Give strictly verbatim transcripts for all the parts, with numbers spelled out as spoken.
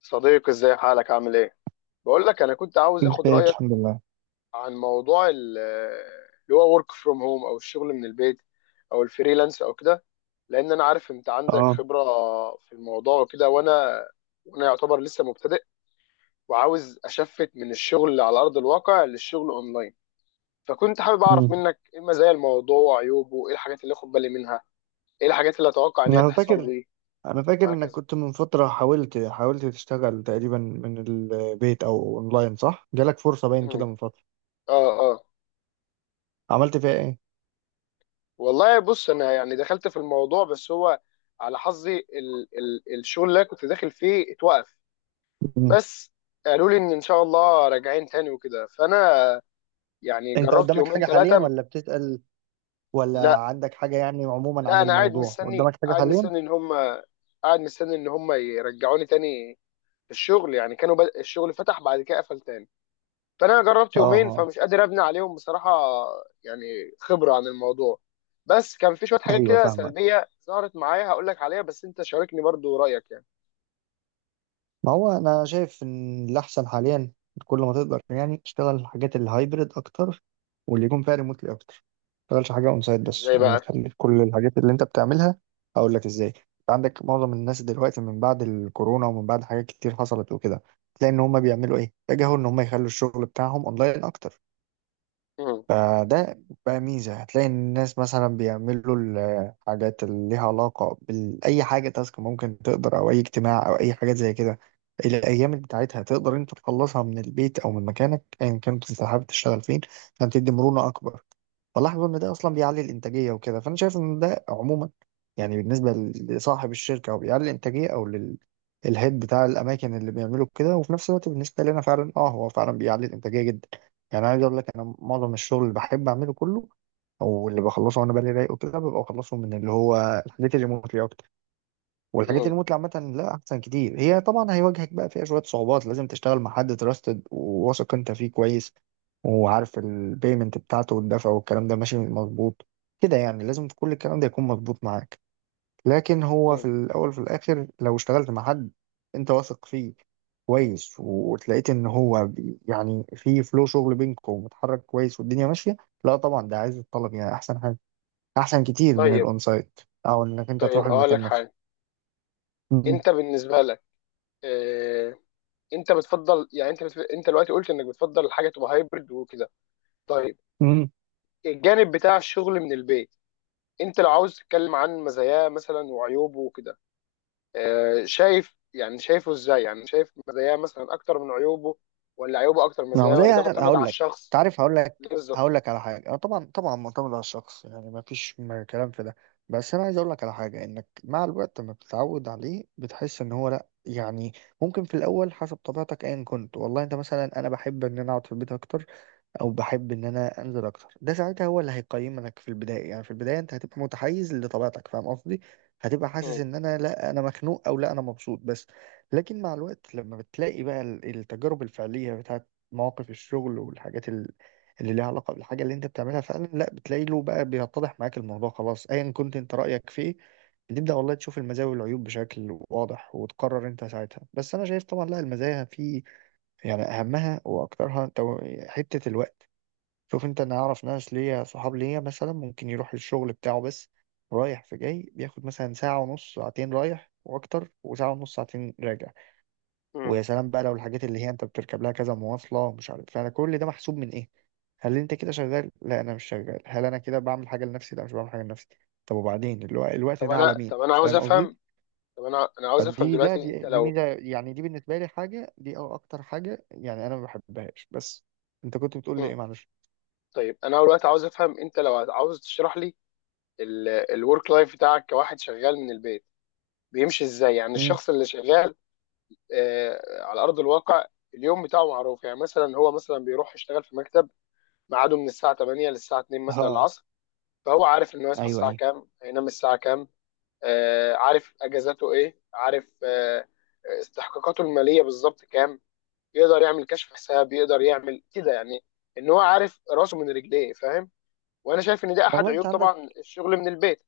صديقي، ازاي حالك؟ عامل ايه؟ بقول لك انا كنت عاوز اخد بخير رايك الحمد لله. عن موضوع ال- اللي هو ورك فروم هوم او الشغل من البيت او الفريلانس او كده. لان انا عارف انت عندك اه خبره في الموضوع وكده. وانا وانا يعتبر لسه مبتدئ وعاوز اشفت من الشغل على ارض الواقع للشغل اونلاين. فكنت حابب اعرف امم منك ايه مزايا الموضوع وعيوبه، ايه الحاجات اللي اخد بالي منها، ايه الحاجات اللي اتوقع ان هي انا تحصل فاكر لي انا فاكر انك وهكذا. كنت من فترة حاولت حاولت تشتغل تقريبا من البيت او اونلاين، صح؟ جالك فرصة باين كده مم. من فترة، اه آه. عملت فيها ايه؟ والله بص، انا يعني دخلت في الموضوع بس هو على حظي ال ال الشغل اللي أنا كنت داخل فيه اتوقف. امم بس قالوا لي ان ان شاء الله راجعين تاني وكده. فانا يعني انت جربت قدامك يومين حاجة حاليا ثلاثه. ولا بتسأل؟ ولا لا، عندك حاجة يعني عموما عن لا، انا قاعد الموضوع؟ مستني قدامك حاجة قاعد حاليا؟ مستني ان هم قاعد مستني ان هم يرجعوني تاني. الشغل يعني كانوا بدأ الشغل، فتح بعد كده قفل تاني، فانا جربت اه، يومين اه، فمش قادر ابني عليهم بصراحه، يعني خبره عن الموضوع. بس كان في شويه حاجات ايوه كده فاهمك. سلبيه ظهرت معايا، هقول لك عليها بس انت شاركني برضو رايك يعني. ما هو انا شايف ان الاحسن حاليا كل ما تقدر يعني تشتغل الحاجات الهايبرد اكتر، واللي يكون فيها ريموتلي اكتر، ما تشتغلش حاجه اون سايت بس، ازاي يعني ما بقى؟ تخلي كل الحاجات اللي انت بتعملها. اقول لك ازاي؟ انت عندك معظم الناس دلوقتي من بعد الكورونا ومن بعد حاجات كتير حصلت وكده، تلاقي ان هم بيعملوا ايه، اتجهوا ان هم يخلوا الشغل بتاعهم اونلاين اكتر. مم. فده بقى ميزة. هتلاقي إن الناس مثلا بيعملوا الحاجات اللي ليها علاقة بأي حاجة، تاسك ممكن تقدر أو أي اجتماع أو أي حاجات زي كده، الأيام بتاعتها تقدر أنت تخلصها من البيت أو من مكانك أيا كنت أنت حابب تشتغل فين، عشان تدي مرونة أكبر. فلاحظوا إن ده أصلا بيعلي الإنتاجية وكده، فأنا شايف إن ده عموما يعني بالنسبة لصاحب الشركة أو بيعلي الإنتاجية أو للهيد بتاع الأماكن اللي بيعملوا كده، وفي نفس الوقت بالنسبة لنا فعلا، أه هو فعلا بيعلي الإنتاجية جدا. يعني عايز اقول لك، انا معظم الشغل اللي بحب اعمله كله او اللي بخلصه وانا بالي رايق وكده ببقى بخلصه من اللي هو الحاجات الريموتلي اكتر. والحاجات مم. الريموتلي عامه لا احسن كتير هي، طبعا هيواجهك بقى فيها شويه صعوبات، لازم تشتغل مع حد تراستد وواثق انت فيه كويس، وعارف البيمنت بتاعته والدفع والكلام ده ماشي مظبوط كده، يعني لازم كل الكلام ده يكون مظبوط معاك. لكن هو في مم. الأول وفي الآخر لو اشتغلت مع حد أنت واثق فيه كويس، وتلاقيت إن هو بي- يعني في فلو شغل بينكم ومتحرك كويس والدنيا ماشية، لا طبعا ده عايز الطلب، يعني أحسن حاجة، أحسن كتير من طيب، الأون سايت أو إنك أنت طيب. تروح اقول لك المكان نفسه. حاجه. انت بالنسبه لك، اه... انت بتفضل، يعني انت بتف... انت دلوقتي قلت انك بتفضل الحاجه تبقى هايبرد وكده. طيب، الجانب بتاع الشغل من البيت، انت لو عاوز تتكلم عن مزاياه مثلا وعيوبه وكده، آه، شايف، يعني شايفه ازاي؟ يعني شايف مزاياه مثلا اكتر من عيوبه، ولا عيوبه اكتر من ما هو مزاياه، زي، ولا ده معتمد على هقول لك، انت الشخص؟ عارف، هقول ليه لك بالظبط؟ هقول لك على حاجه، اه طبعا طبعا معتمد على الشخص، يعني ما فيش م- كلام في ده. بس انا عايز اقول لك على حاجه، انك مع الوقت لما بتتعود عليه بتحس ان هو لا يعني ممكن في الاول حسب طبيعتك ايا كنت، والله انت مثلا انا بحب ان انا اقعد في البيت اكتر او بحب ان انا انزل اكتر، ده ساعتها هو اللي هيقيمك في البدايه، يعني في البدايه انت هتبقى متحيز لطبيعتك، فاهم قصدي؟ هتبقى حاسس مم. ان انا لا انا مخنوق او لا انا مبسوط بس. لكن مع الوقت لما بتلاقي بقى ال- التجارب الفعليه بتاعت مواقف الشغل والحاجات ال- اللي ليها علاقه بالحاجه اللي انت بتعملها فعلا، لا بتلاقي له بقى بيتضح معاك الموضوع خلاص ايا كنت انت رايك فيه، بتبدا والله تشوف المزايا والعيوب بشكل واضح وتقرر انت ساعتها. بس انا شايف طبعا لا المزايا في، يعني اهمها واكترها تو- حته الوقت. شوف انت، انا اعرف ناس ليا صحاب ليا مثلا ممكن يروح الشغل بتاعه بس رايح في جاي بياخد مثلا ساعة ونص ساعتين رايح واكتر، وساعة ونص ساعتين راجع. مم. ويا سلام بقى لو الحاجات اللي هي انت بتركب لها كذا مواصلة ومش عارف، فانا كل ده محسوب من ايه؟ هل انت كده شغال؟ لا انا مش شغال. هل انا كده بعمل حاجة لنفسي؟ لا مش بعمل حاجة لنفسي. طب وبعدين الو- الوقت طب ده على انا مين؟ طب انا عاوز فاهم قصدي؟ افهم. طب انا انا عاوز افهم فدي لا دلوقتي، دي انت دي لو... ميزة، يعني دي بالنسبة لي حاجة دي أو اكتر حاجة يعني انا ما بحبهاش. بس انت كنت بتقول لي ايه؟ مم. معلش. طيب، انا دلوقتي عاوز افهم، انت لو عاوز تشرح لي الورك لايف بتاعك كواحد شغال من البيت، بيمشي ازاي؟ يعني امم الشخص اللي شغال آه على ارض الواقع اليوم بتاعه معروف، يعني مثلا هو مثلا بيروح يشتغل في مكتب، ميعاده من الساعه تمانية للساعه الثانية مثلا اه، العصر، فهو عارف انه يصحى ايوه الساعه ايوه. كام، هينام الساعه كام، آه عارف اجازاته ايه، عارف آه استحقاقاته الماليه بالظبط كام، يقدر يعمل كشف حساب، يقدر يعمل كده، يعني ان هو عارف راسه من رجليه، فاهم؟ وانا شايف ان ده احد والله انت عيوب عندك، طبعا الشغل من البيت،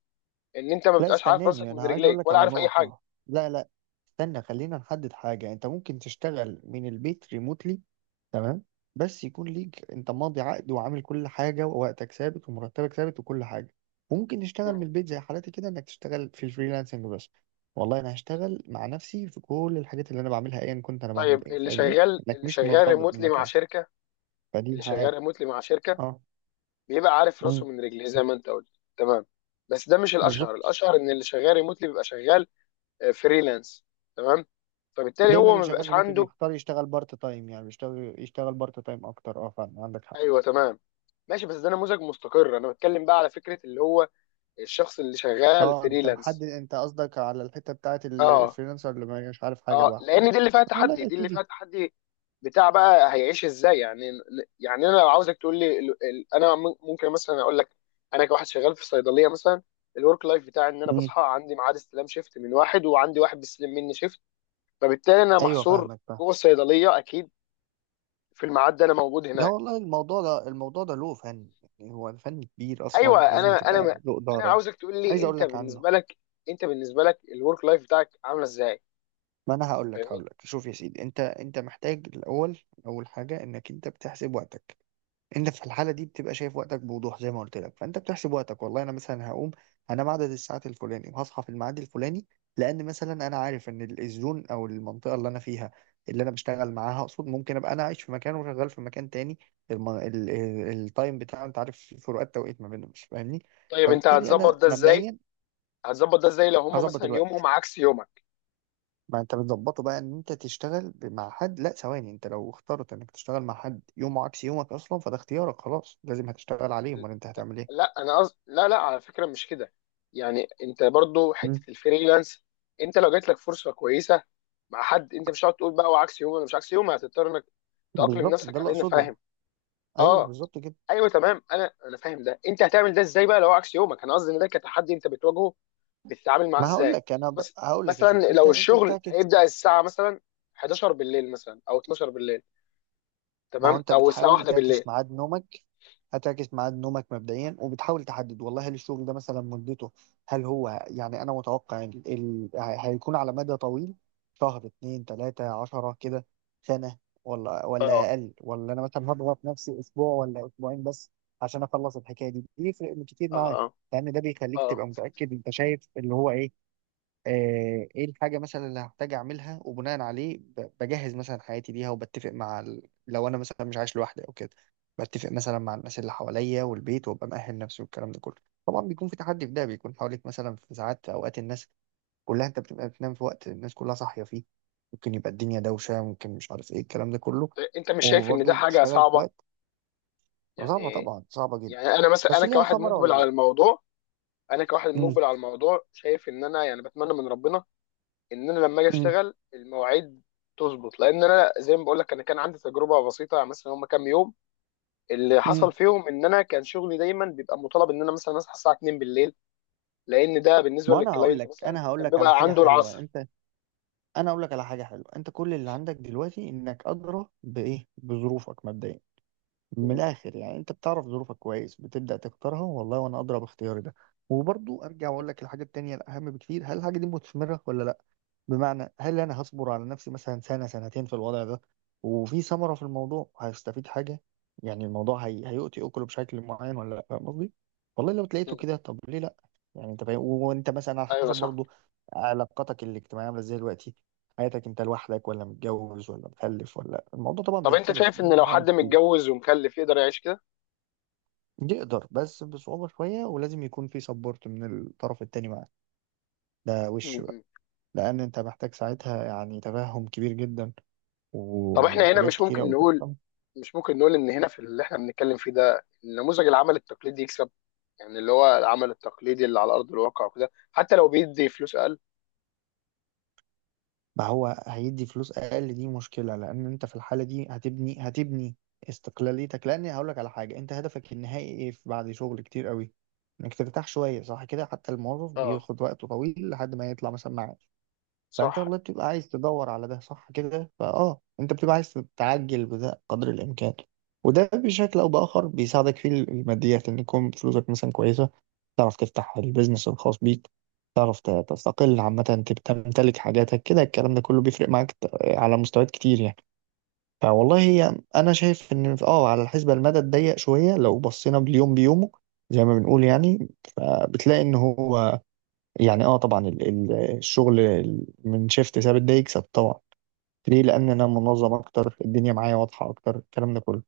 ان انت ما لا بتبقاش عارف راسك استناني، انا من عايز اقول رجليك لك ولا على عارف اي حاجه. نقطة. لا لا استنى خلينا نحدد حاجة. انت ممكن تشتغل من البيت ريموتلي، تمام، بس يكون ليك انت ماضي عقد وعامل كل حاجة ووقتك ثابت ومرتبك ثابت وكل حاجة. وممكن تشتغل من مم. البيت زي حالاتي كده انك تشتغل في الفريلانسنج بس، والله انا هشتغل مع نفسي في كل الحاجات اللي انا بعملها ايا كنت انا طيب، بعمل ايه، اللي فاهمني؟ شغال انك اللي مش شغال مرتبط ريموتلي مع بمكان، شركه. فدي اللي حاجة. شغال ريموتلي مع شركه اه، بيبقى عارف راسه مم، من رجليه زي ما انت قلت، تمام. بس ده مش الاشهر بالظبط. الاشهر ان اللي شغال ريموتلي بيبقى شغال فريلانس، تمام، فبالتالي دايما هو اللي ما شغال بيبقاش ريموتلي عنده. بيختار يشتغل بارت تايم، يعني بيشتغل يشتغل بارت تايم اكتر، اه فعلا عندك حق. ايوه تمام. ماشي، بس ده نموذج مستقر. انا بتكلم بقى على فكره اللي هو الشخص اللي شغال اه انت محدد، فريلانس. انت قصدك على الحته بتاعت ال- اه، الفريلانسر اللي ما مش عارف حاجه اه، لوحده، آه. لان دي اللي فيها والله تحدي، يا دي اللي فيها سيدي. تحدي، بتاع بقى هيعيش ازاي يعني. يعني انا لو عاوزك تقول لي ال- ال- انا م- ممكن مثلا اقول لك، انا كواحد شغال في صيدليه مثلا، الورك لايف بتاعي ان انا مم. بصحى عندي ميعاد استلام شيفت من واحد، وعندي واحد بيستلم مني شيفت، فبالتالي انا ايوه محصور فاهمك، فاهم. جوه الصيدليه اكيد، في الميعاد ده انا موجود لا هناك. والله الموضوع ده، الموضوع ده له فن، يعني هو فن كبير ايوه، اصلا ولازم انا انا ما- تبقى له انا اداره. عاوزك تقول لي عايز اقول انت لك عنه، بالنسبه لك انت بالنسبه لك الورك لايف بتاعك عامله ازاي، ما انا هقول لك فاهمني؟ هقول لك شوف يا سيدي، انت انت محتاج الاول، اول حاجه انك انت بتحسب وقتك، انت في الحاله دي بتبقى شايف وقتك بوضوح زي ما قلت لك. فانت بتحسب وقتك، والله انا مثلا هقوم هنام عدد الساعات الفلاني وهصحى في الميعاد الفلاني، لان مثلا انا عارف ان ال- الزون او المنطقه اللي انا فيها، اللي انا بشتغل معاها اقصد، ممكن ابقى انا عايش في مكان وشغال في مكان تاني. الم... ال... ال... التايم بتاع، انت عارف في فروقات توقيت ما بينهم، مش فاهمني؟ طيب، انت فبالتالي هتظبط انا ده ازاي مبدئيا هتظبط ده ازاي لو هم هظبط مثلا الوقت. يومهم عكس يومك؟ ما انت بتظبطه بقى ان انت تشتغل ب- مع حد. لا ثواني، انت لو اخترت انك تشتغل مع حد يومه عكس يومك اصلا فده اختيارك خلاص، لازم هتشتغل عليه، امال انت هتعمل ايه؟ لا، انا قصد، لا، لا، على فكره مش كده، يعني انت برضو حته مم، الفريلانس، انت لو جات لك فرصه كويسه مع حد، انت مش هتقعد تقول بقى وعكس يومي ولا مش عكس يومي، هتضطر انك تأقلم بالظبط ده نفسك اللي على ان، اقصده. فاهم؟ ايوه اه، بالظبط كده. ايوه تمام. انا انا فاهم ده، انت هتعمل ده ازاي بقى لو هو عكس يومك؟ انا قصدي ان ده كتحدي انت بتواجهه، بتتعامل معاه ما هقول ازاي؟ لك انا ب... مس- هقول لك يا مثلا سيدي، انت لو انت الشغل بتعكس. هيبدأ الساعة مثلا حداشر بالليل مثلا، او اتناشر بالليل، ما هو تمام، انت او الساعة بتحاول واحدة تعكس بالليل. ميعاد نومك، هتعكس ميعاد نومك مبدئيا، وبتحاول تحدد والله هل الشغل ده مثلا مدته، هل هو يعني انا متوقع ال... ال... هي- هيكون على مدى طويل؟ شهر اتنين تلاتة عشرة كده، سنة، ولا اه، ولا اقل، ولا انا مثلا هضغط نفسي اسبوع ولا اسبوعين بس عشان اخلص الحكاية دي؟ بيفرق كتير اه، معاك، اه، لان ده بيخليك اه. تبقى متأكد انت شايف اللي هو ايه. آه، ايه الحاجة مثلا اللي هحتاج اعملها، وبناء عليه ب- بجهز مثلا حياتي ليها، وبتفق مع ال... لو انا مثلا مش عايش لوحدي او كده بتفق مثلا مع الناس اللي حواليا والبيت وابقى مأهل نفسي والكلام ده كله. طبعا بيكون في تحدي في ده، بيكون حواليك مثلا في ساعات، في اوقات الناس كلها، انت بتبقى بتنام في وقت الناس كلها صاحية فيه، ممكن يبقى الدنيا دوشة ممكن مش عارف ايه الكلام ده كله، انت مش شايف ان ده وبرضه حاجة بتشتغل في صعبة وقت صعبة، يعني طبعا صعبة جدا، يعني انا مثلا، بس انا ليها كواحد ثمرة مقبل ولا على لا؟ الموضوع انا كواحد امم مقبل على الموضوع، شايف ان انا يعني بتمنى من ربنا ان انا لما اجي امم اشتغل المواعيد تظبط، لان انا زي ما بقول لك، انا كان عندي تجربة بسيطة يعني مثلا هم كام يوم، اللي حصل امم فيهم ان انا كان شغلي دايما بيبقى مطالب ان انا مثلا اصحى الساعة اتنين بالليل، لان ده بالنسبه ما انا هقول للكلاينت لك مثلا انا هقول كان لك على بيبقى حاجة عنده حلوة العصر. انت. انا اقول لك على حاجه حلوه، انت كل اللي عندك دلوقتي انك ادرى بايه، بظروفك مبدئيا. من م- الاخر يعني، انت بتعرف ظروفك كويس، بتبدا تختارها، والله وانا ادرى باختياري ده. وبرضو ارجع واقول لك الحاجه التانيه الاهم بكتير، هل الحاجه دي مثمره ولا لا؟ بمعنى هل انا هصبر على نفسي مثلا سنة سنتين في الوضع ده، وفي ثمرة في الموضوع هيستفيد حاجة؟ يعني الموضوع هي... هيؤتي اكله بشكل معين ولا لا، فاهم قصدي؟ والله لو م. تلاقيته كده طب ليه لا. يعني انت فاهم. وانت مثلا على ايوه حسب صح. برضو علاقتك الاجتماعية عاملة ازاي دلوقتي، حياتك انت لوحدك ولا متجوز ولا مخلف، ولا الموضوع طبعا طب انت بيختلف شايف ان ب- لو بعمق حد كتير. متجوز ومخلف يقدر يعيش كده؟ يقدر بس بصعوبة شوية، ولازم يكون في سبورت من الطرف التاني معاك، ده وش م- بقى. م. لأن أنت محتاج ساعتها يعني تفهم كبير جدا، طب احنا ويعني هنا حاجات مش كتيرة ممكن أوي نقول تحصل. مش ممكن نقول ان هنا في اللي احنا بنتكلم فيه ده نموذج العمل التقليدي يكسب، يعني اللي هو العمل التقليدي اللي على ارض الواقع وكده، حتى لو بيدي فلوس اقل. ما هو هيدي فلوس أقل دي مشكلة، لأن أنت في الحالة دي هتبني هتبني استقلاليتك، لأن هقولك على حاجة، أنت هدفك النهائي إيه في- بعد شغل كتير أوي إنك ترتاح شوية، صح كده؟ حتى الموظف اه بياخد وقته طويل لحد ما يطلع مثلا معاش. فانت صح. والله بتبقى عايز تدور على ده، صح كده؟ فاه انت بتبقى عايز تعجل بده قدر الامكان. وده بشكل او باخر بيساعدك في الماديات، ان يكون فلوسك مثلا كويسه، تعرف تفتح البيزنس الخاص بيك، تعرف ت- تستقل عامه، تبقى تمتلك حاجاتك كده. الكلام ده كله بيفرق معاك ت- على مستويات كتير يعني. فوالله هي انا شايف ان في- اه على الحسبه المدى الضيق شويه لو بصينا باليوم بيومه زي ما بنقول يعني، فبتلاقي ان هو يعني اه طبعا ال- ال- الشغل من شيفت ثابت ده يكسب طبعا، ليه؟ لان انا منظم اكتر، الدنيا معايا واضحه اكتر، الكلام ده كله.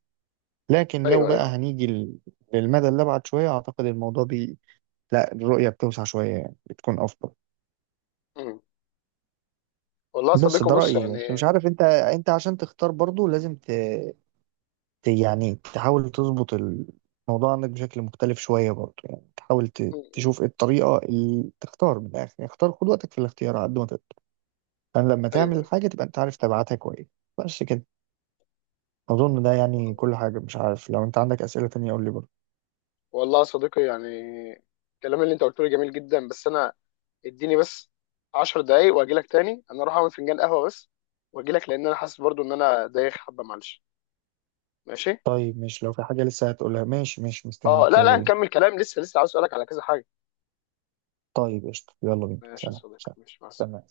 لكن لو ايوه، بقى ايوه. هنيجي لل- للمدى اللي ابعد شويه، اعتقد الموضوع بي لا الرؤيه بتوسع شويه يعني، بتكون افضل. م. والله يا بس صديقي ده بص رايي، بس مش يعني. عارف انت، انت عشان تختار برضو لازم ت... ت... يعني تحاول تظبط الموضوع عندك بشكل مختلف شويه برضو، يعني تحاول م- ت... م. تشوف ايه الطريقه اللي تختار، من الاخر يعني، اختار خد وقتك في الاختيار على قد ما تقدر. فأنا لما تعمل ايوه، ايوه. الحاجة تبقى أنت عارف تبعاتها كويس. بس كده، أظن ده يعني كل حاجة، مش عارف لو أنت عندك أسئلة تانية قول لي برضه. والله يا صديقي، يعني الكلام اللي انت قلته لي جميل جدا، بس انا اديني بس 10 دقايق واجي لك تاني، انا اروح اعمل فنجان قهوه بس واجي لك، لان انا حاسس برضو ان انا دايخ حبه، معلش. ماشي. طيب مش لو في حاجة لسه هتقولها؟ ماشي ماشي اه، مستنيك، لا، لا، يلا بينا. هنكمل كلام لسه، لسه عاوز اسالك على كذا حاجه. طيب قشطة، يلا بينا، ماشي يا سلام صديقي، سلام. ماشي، مع السلامه. تمام.